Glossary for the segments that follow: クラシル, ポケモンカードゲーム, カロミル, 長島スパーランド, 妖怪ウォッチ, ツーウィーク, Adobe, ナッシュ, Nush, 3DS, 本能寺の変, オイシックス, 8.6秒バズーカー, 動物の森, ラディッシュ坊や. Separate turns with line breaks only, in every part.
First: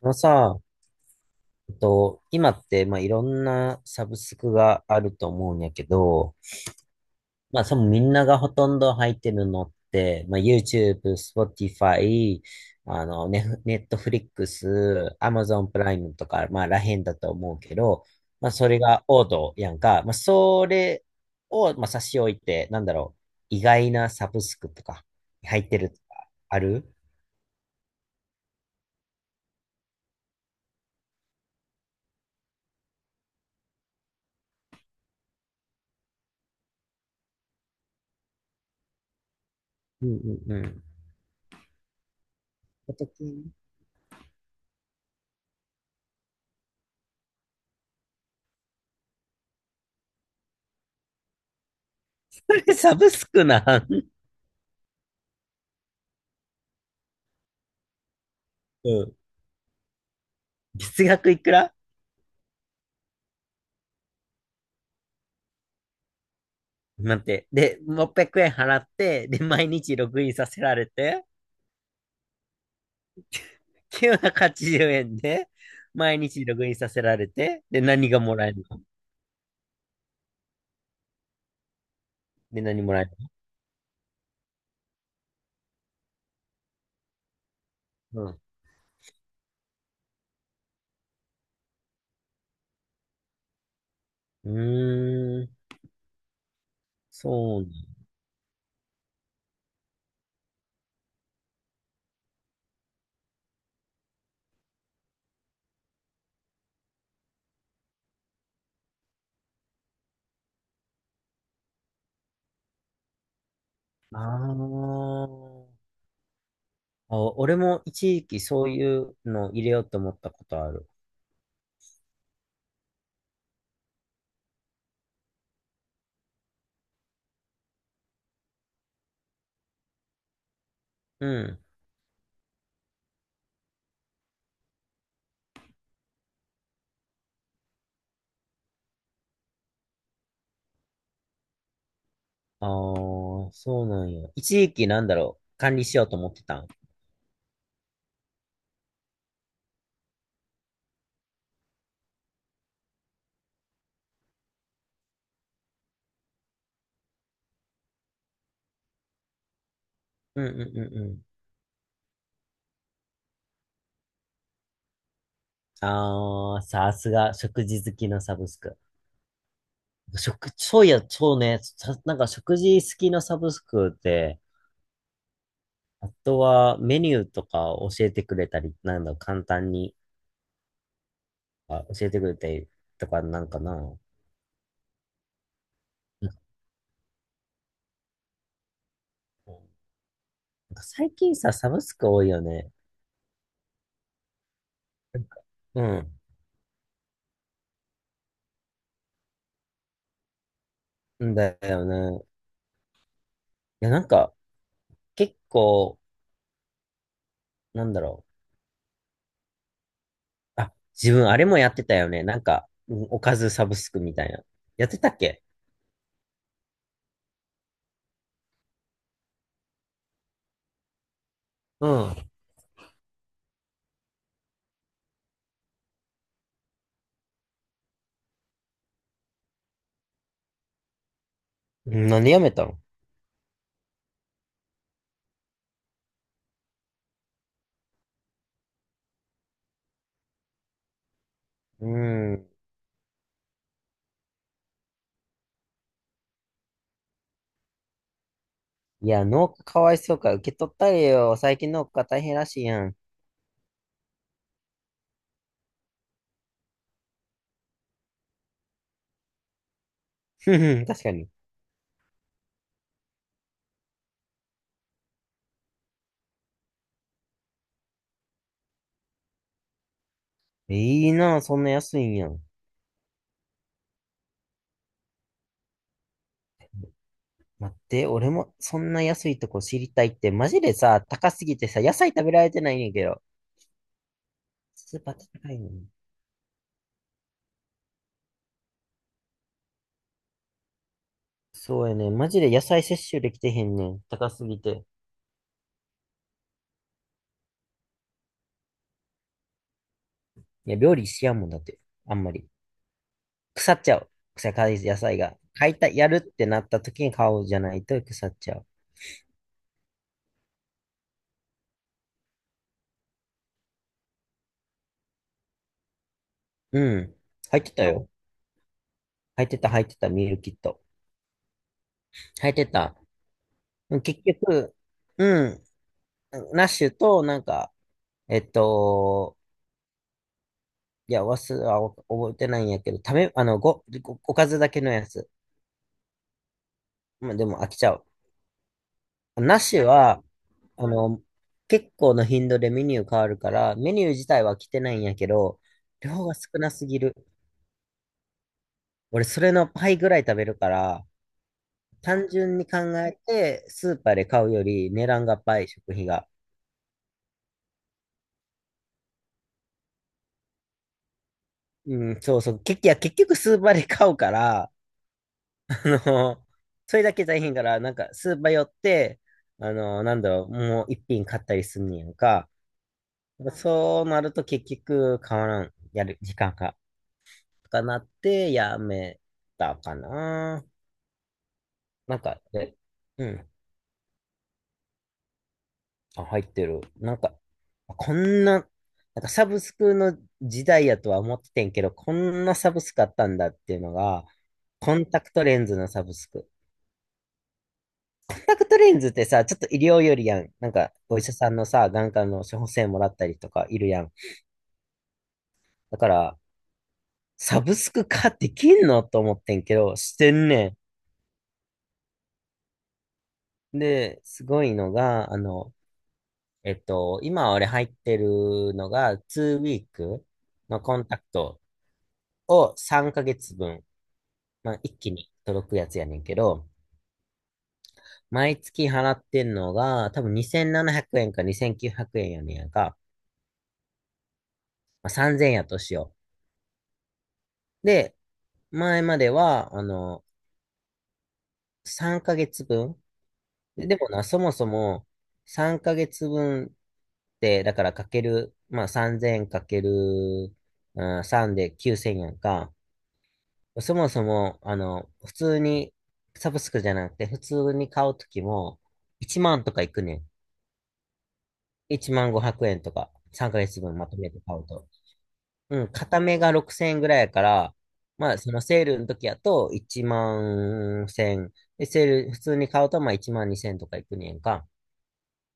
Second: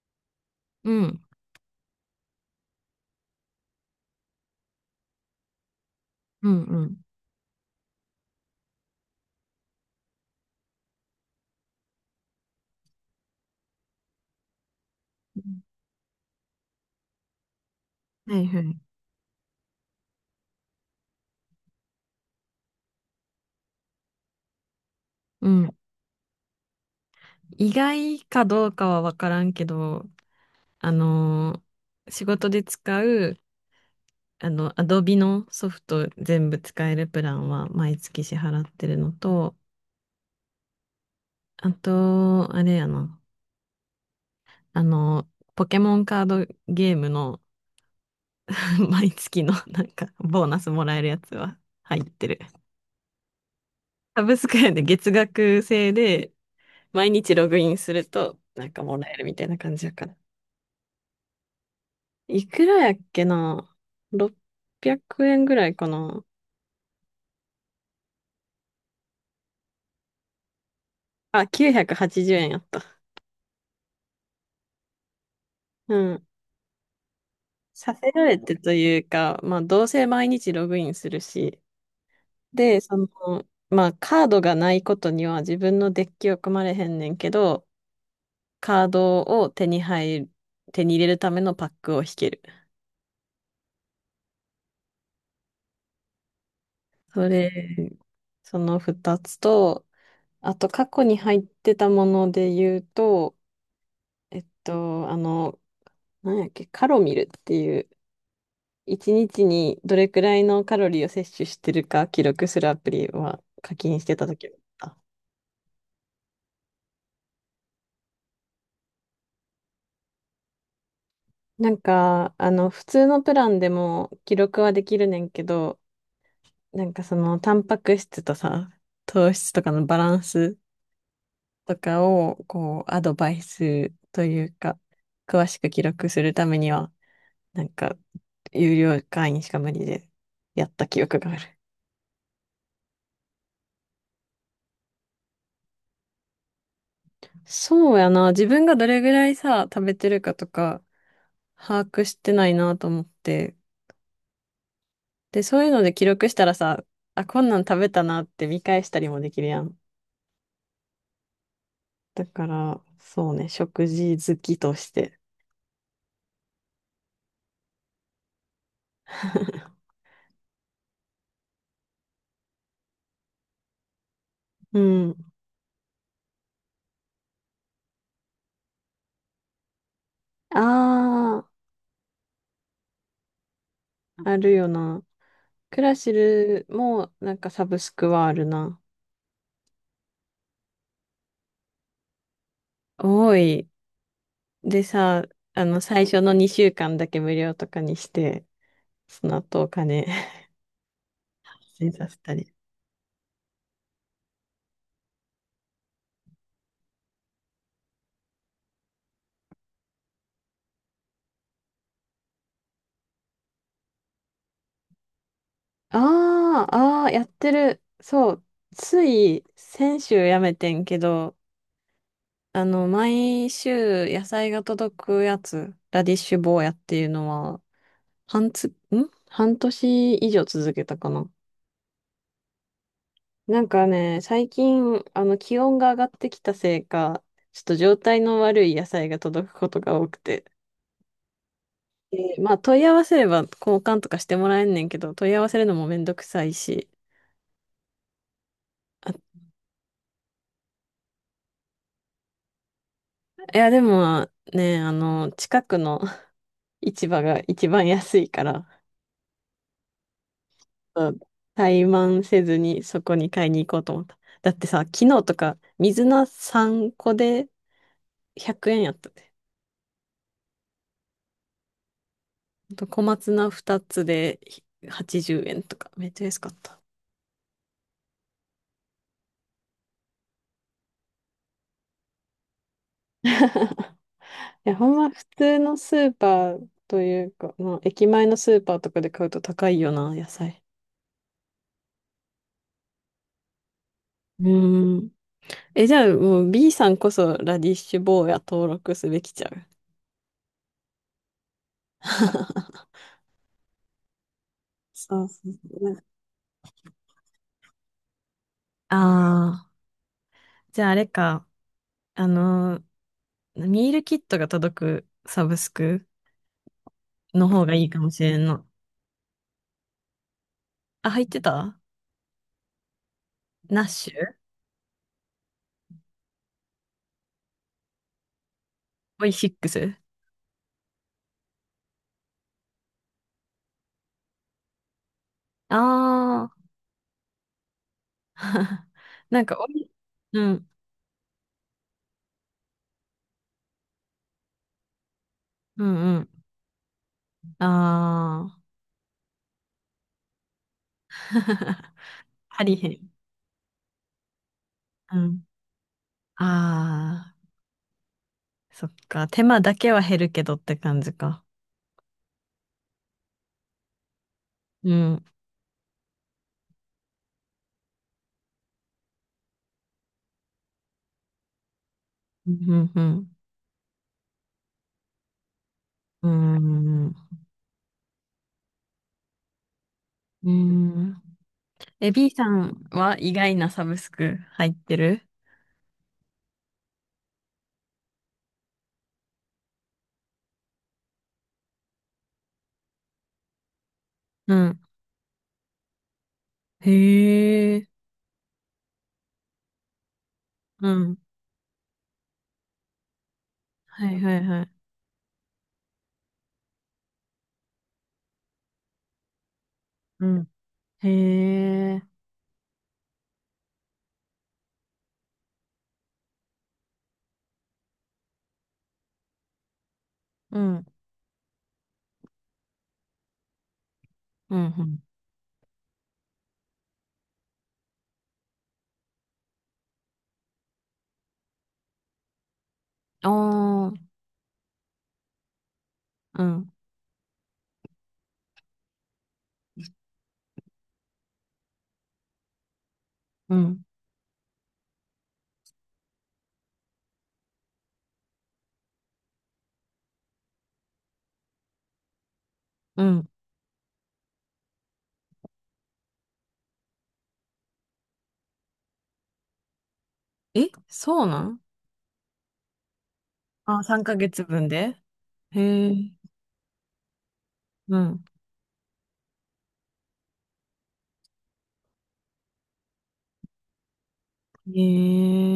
あのさ、
うん、
今って、いろんなサブスクがあると思うんやけど、
うん、うん。
そのみんながほとんど入ってるのって、YouTube、Spotify、ね、Netflix、Amazon プライムとか、らへんだと思うけど、
はいは
そ
い。
れが王道やんか。それを、差し置いて、なんだろう、意外なサブスクとか、
う
入っ
ん。
てるとか、ある？
意外かどうかはわからんけど、あのー仕事で使う、Adobe のソフト全部使えるプランは毎月支払ってるのと、
うんうんうん。
あと、あれやな、あの、ポケモンカードゲームの 毎月のなんかボーナスもらえるやつは入ってる。
サブスクなん？
サブスクやで、月額制で毎日ログインするとなんかも
う
らえ
ん。
るみたいな感じやから。
月額いくら？
いくらやっけな？ 600 円ぐらいかな
待って。で、600円払って、で、毎日ログインさせられて、
あ、980円やった。
980円で、
う
毎
ん。
日ログインさせられて、で、
さ
何
せ
が
ら
も
れ
らえ
て
る
と
の？
いうか、まあ、どうせ毎日ログインするし。
で、
で、
何も
そ
らえ
の、
る
まあ、カードがないことには自分のデッキを組まれへんねんけど、
の？
カードを手に入る、手に入れるためのパックを引ける。
うん。うーん、
それ、
そうなんだ。
その2つと、あと過去に入ってたもので言うと、えっと、あの、なんやっけ、カロミルっていう、一日にどれくらいのカロリーを摂取してるか記録するアプリは課金して
あ
た時だった。
ー。あ。俺も一時期そういうの入れようと思ったことある。
なんか、普通のプランでも記録はできるねんけど、なんかその、タンパク質とさ、糖質とかのバランス
うん。
とかを、こう、アドバイスというか、詳しく記録するためには、なんか、有料会員しか無理でやった記憶がある。
ああ、そうなんや。一時期なんだろう、管理しようと思ってたん？
そうやな。自分がどれぐらいさ、食べてるかとか、把握してないなと思って。で、そういうので記録したらさ、あ、こんなん食べたなって見返したりもできるやん。
うんうんうんうん。
だから、そうね、食事好きとして。
ああ、さすが、食事好きのサブスク。そういや、そうね、さなんか食事好きのサブスクで、
うん。
あとはメニューとか教えてくれたり、なんだ、簡単に、
あ
教えてくれたりとかなんかな？
あ、あるよな。クラシ
なんか
ルもなんかサブスクはあるな。
なんか最近さ、サブスク多いよね。
多い。で
な
さ、
んか、
最初の2週間だけ無料とかにして、その後お金
うん、だ よ
出させ
ね。
たり。
いや、なんか、結構、なんだろう。あ、自分あれもやってたよね。なんか、うん、おかずサブスクみたいな。やってたっけ？
ああ、ああ、やってる。そう。つい先週やめてんけど、
うん。
毎週野菜が届くやつ、ラディッシュ坊やっていうのは、半つ、ん半年以上続けたかな。
何やめたの？
なんかね、最近、気温が上がってきたせいか、ちょっと状態の悪い野菜が届くことが多くて。
う
で
ん。
まあ、問い合わせれば交換とかしてもらえんねんけど、問い合わせるのもめんどくさいし。
いや、
あ、
農家かわいそうか。受け取ったれよ。最近農家大変らしいやん。
いや、でもね、近くの市場が一番安いから、
ふふ、確
う
か
ん、
に。
怠慢せずにそこに買いに行こうと思った。だってさ、昨日とか水菜3個で100円やったで。
いいな、そんな安いんやん。
あと小松菜2つで80円とか、めっちゃ安かった。
待って、俺もそんな安いとこ知りたいって、マジでさ、高すぎてさ、野菜食べられてないねんやけど。
いや、ほん
スー
ま
パー
普
高
通
いの
の
に。
スーパーというか、まあ、駅前のスーパーとかで買うと高いよな、野菜。
そうやね。マジで野菜摂取できてへんねん。高
う
すぎて。
ーん。え、じゃあもう B さんこそラディッシュ坊や登録すべきちゃう？
いや、料理しやんもんだって。あんまり。腐っちゃう。腐かい野菜
そう
が。
そう
買いた、
そう。
やるってなった時に買おうじゃないと腐っちゃう。
ああー。じゃああれか、あのミールキットが届くサブスク
うん。
の
入っ
方
て
がい
た
いか
よ。
もしれんの。
入ってた、入ってた、ミールキット。
あ、入ってた。
入ってた。
ナッ
うん、
シ
結
ュ。
局、うん、ナッシュと、なんか、えっ
オイ
と、
シックス。
いや、忘れ、あ、覚えてないんやけど、ためあの、ご、ご、おかずだけのやつ。
ああ
まあ、でも飽きちゃう。
ー。なん
ナ
か、
ッシュは、
うん、
あの、結構の頻度でメニュー変わるから、メニュー自体は来てないんやけど、
うんう
量
ん。
が少なすぎる。
ああ。
俺、それの倍ぐらい食べるから、単純
あ
に
り
考
へん。
えて、スーパーで買うより値
う
段が
ん。
倍、食費が。
ああ、そっか。手間だけは減るけどって感じか。
うん、そうそう。結局、いや、結局スーパーで買うから、
うん。
あの、それだけ大変から、なんか、スーパー寄って、なんだろう、もう一品買ったりすんねやんか。
うん、うん、
そうなると結局、変わらん、やる
う
時間
ん。
が、
うん。
とかなって、やめたか
う
な。
ん。え、
なん
B
か、
さんは
う
意
ん。
外なサブスク入ってる？
あ、入ってる。なんか、こんな、なんかサブスクの時代やとは思っててんけど、こんなサブスクあったんだっていうのが、
うん。
コンタクトレンズのサブスク。
へえ、
コンタクトレンズってさ、ちょっと医療よりやん。なん
う
か、
ん。
お医者さんのさ、眼科の処方箋もらったりとかいるや
は
ん。
いはいはい。
だから、サブスク化できんのと思ってんけど、し
う
てん
ん。
ね
へえ、
ん。で、すごいのが、今俺入ってるのが、2ウィーク
う
の
ん。
コンタクトを3ヶ月分、
うん、う
まあ、一
ん。
気に届くやつやねんけど、毎月払ってんのが、多分2700円か2900円やねんやんか。
ああ、
まあ、3000円やとしよ
うん、
う。で、前までは、3ヶ月分。
うん、
で、でもな、そもそも3ヶ月分って、だからかける、まあ3000かける、うん、3で9000やんか。
うん。
そもそも、普通に、サブスクじゃなくて、普通に買うときも、1万とかいくねん。
え、そうなん？
1万500円とか、3ヶ
あ、
月分
3
まと
ヶ
めて買
月
う
分
と。
で？へ
うん、
え、
片目が6000円ぐらいやから、
うん。
まあ、そのセールの時やと1万1000。で、セール、普通に買うとまあ1万2000とかいくねんか。
へ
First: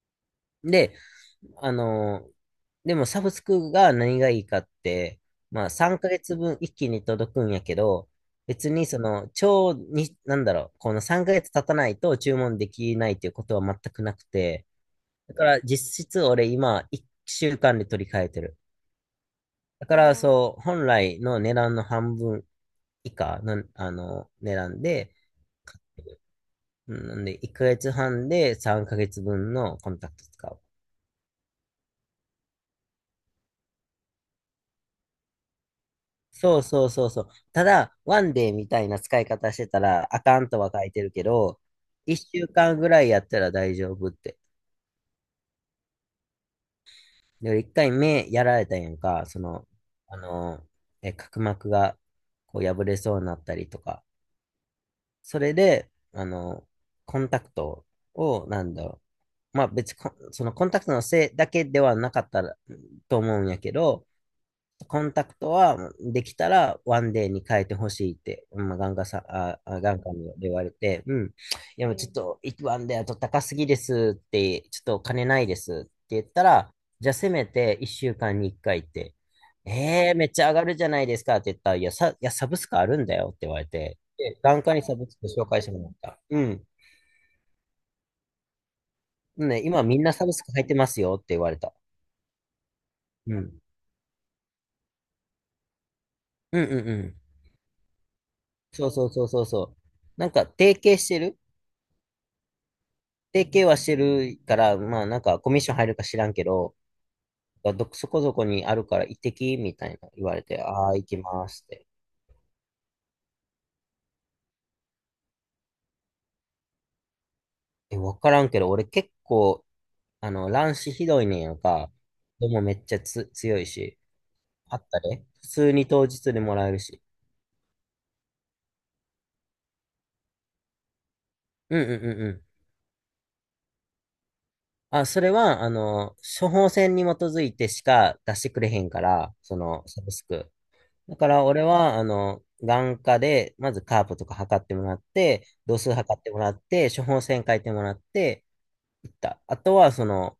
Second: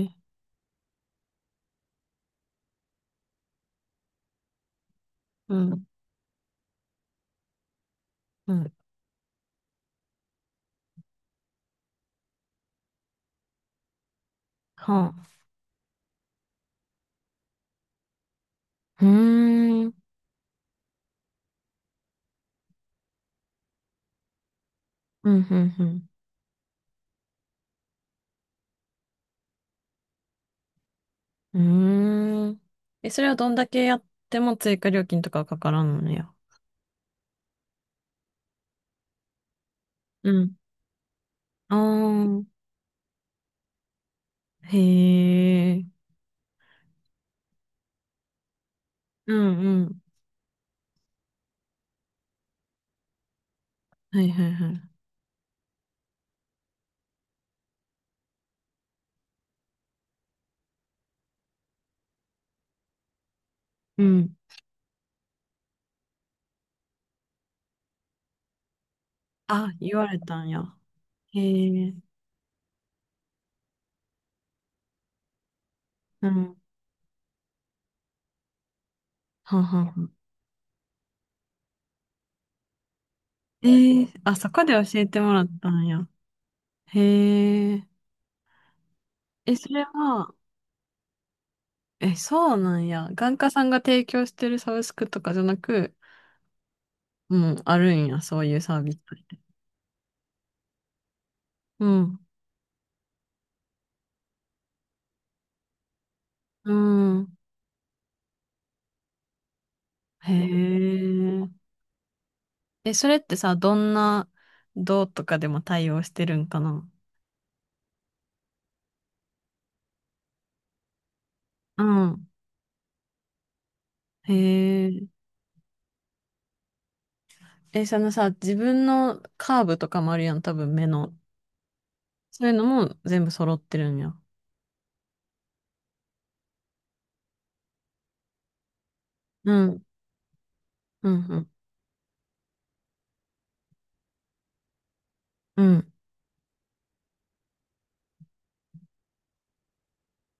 え、
で、あのーでもサブスクが何がいいかって、
う
まあ
ん、
3ヶ月分一気に届くんやけど、
う
別
ん。
にその、超に、なんだろう、この3ヶ月経たないと注文できないっていうことは全くなくて、
は
だ
あ。
から実質俺今1週間で取り替えてる。
うーん、
だ
うん、
からそう、本来の値段の半分以下の、値段で、
うん、
んなんで、1ヶ月半で3ヶ月分のコンタクト使う。
うん。うーん。え、それはどんだけやっても追加料金とかはかからんのや？
そうそうそうそう。ただ、ワンデーみたいな使い方してたら、あ
う
かん
ん。
とは書いてるけど、
あ
1
あ、
週間ぐらいやったら大丈夫って。
へえ、
で、1回目やられたんやんか、
う
そ
ん、
の、
うん。
あの、角膜がこう破れそうになったりとか。
はいはいはい。
それで、コンタクトを、なんだろう、まあ別に、そのコンタクトのせいだけではなかったらと思うんやけ
う
ど、
ん。
コンタクトはできたらワンデーに変えてほしいって、まあ、眼科さあ、
あ、
あ
言
眼
わ
科
れ
に
たん
言
や。
われて、うん。
へ
いや、も
え、
うちょっと、ワンデーだと高すぎですって、ちょっとお金ないですって言っ
う
た
ん。
ら、じゃあせめて1週間に1回って、
はんはんはん。
えー、めっちゃ上がるじゃないですかって言ったら、いや、サブスクあるんだよって言われて、
ええ、あ、
で、
そ
眼
こで
科にサ
教え
ブス
て
ク
もら
紹
っ
介し
た
ても
ん
らっ
や。
た。うん。
へえ。え、
ね、
そ
今
れ
みんなサ
は、
ブスク入ってますよって言われた。
え、そうなんや？
う
眼科
ん。
さんが提供してるサブスクとかじゃなく、
うんうんうん。
もうあるんや、そういうサー
そう
ビスっ
そうそう
て。
そうそう。なんか、
うん。
提携はしてるから、まあなんか、コミッション入るか知らんけ
う
ど、
ん。
そこそこにあるから行ってきみたいな言われて、あ
へ
あ、行きますっ
え。
て。
え、それってさ、どんな、どうとかでも対応してるんかな？
え、わからんけど、俺結構、乱視ひどいねんやん
う
か。
ん。
でもめっちゃ強いし、
へ
あった
え。
で。普通に当日でもらえるし。
え、そのさ、自分のカーブとかもあるやん、多分目の。
うんうんうんう
そ
ん。
ういうのも全部揃ってるんや？
あ、それは、処方箋に基づいてしか出してくれへんから、
う
そ
ん、
の、サブスク。
うん、
だ
う
から
ん、
俺は、眼科で、まずカープとか測ってもらって、
う
度
ん。
数測ってもらって、処方箋書いてもらって、行った。あとは、その、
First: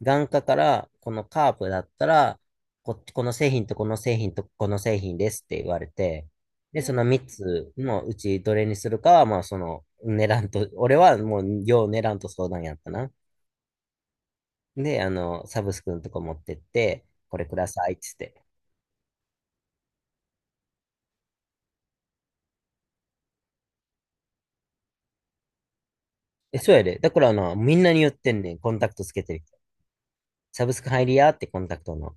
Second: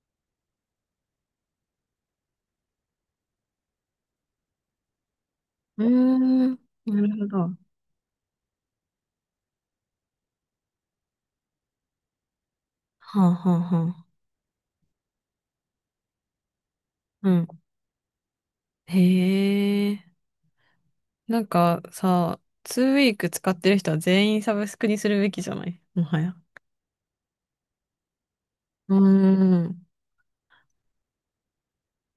眼科から、このカープだったら、この製品とこの製品とこの製品ですって言わ
うー
れて、
ん、
で、そ
な
の
る
3
ほど。は
つのうちどれにするかは、まあ、その、値段と、俺はもう、よう値段と相談やったな。
あ、はあ、はあ。
で、サブスクのとこ持ってって、
う
これ
ん。
くださいっつって。
へえ。なんかさ、ツーウィーク使ってる人は全員サブスクにするべきじゃない、もはや？
え、そうやで。だからな、みんなに言ってんねん。コンタ
う
ク
ー
トつけてる。
ん。
サブスク入りやってコンタクトの。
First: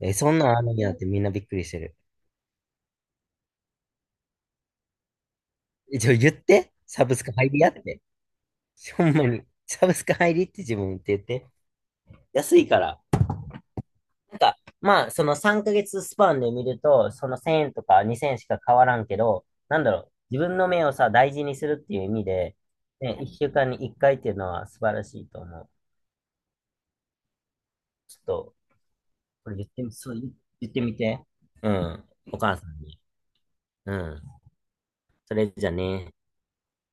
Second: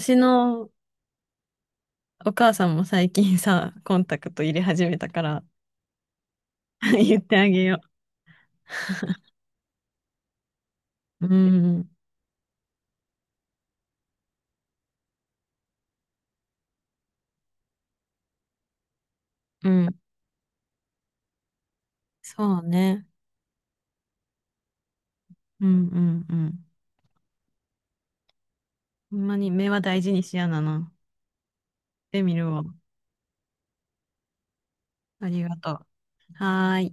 え、そんなんあ
の
るんやってみんなびっくりしてる。
お母さんも最近さ、コンタクト入れ始めたから、
え、言って。サ ブ
言っ
スク
てあ
入り
げ
やっ
よ
て。ほんまに。サブスク入りって自分言って
う。う
言って。
ん、
安いから。なんか、まあ、その3ヶ月スパンで見ると、その1000円とか2000円しか変わらんけど、
う
なんだ
ん。
ろう。自分の目をさ、大事にするっていう意味で、
そうね。
ね、1週間に1回っていうのは素晴らしいと思
う
う。
ん、うん、うん。
ちょっと、
ほんまに
これ言っ
目は
てみ、
大事にしやな
言って
な。
みて。うん。
で見
お
る
母さ
わ。
んに。うん。
あ
そ
り
れ
が
じゃ
とう。
ね。
はーい。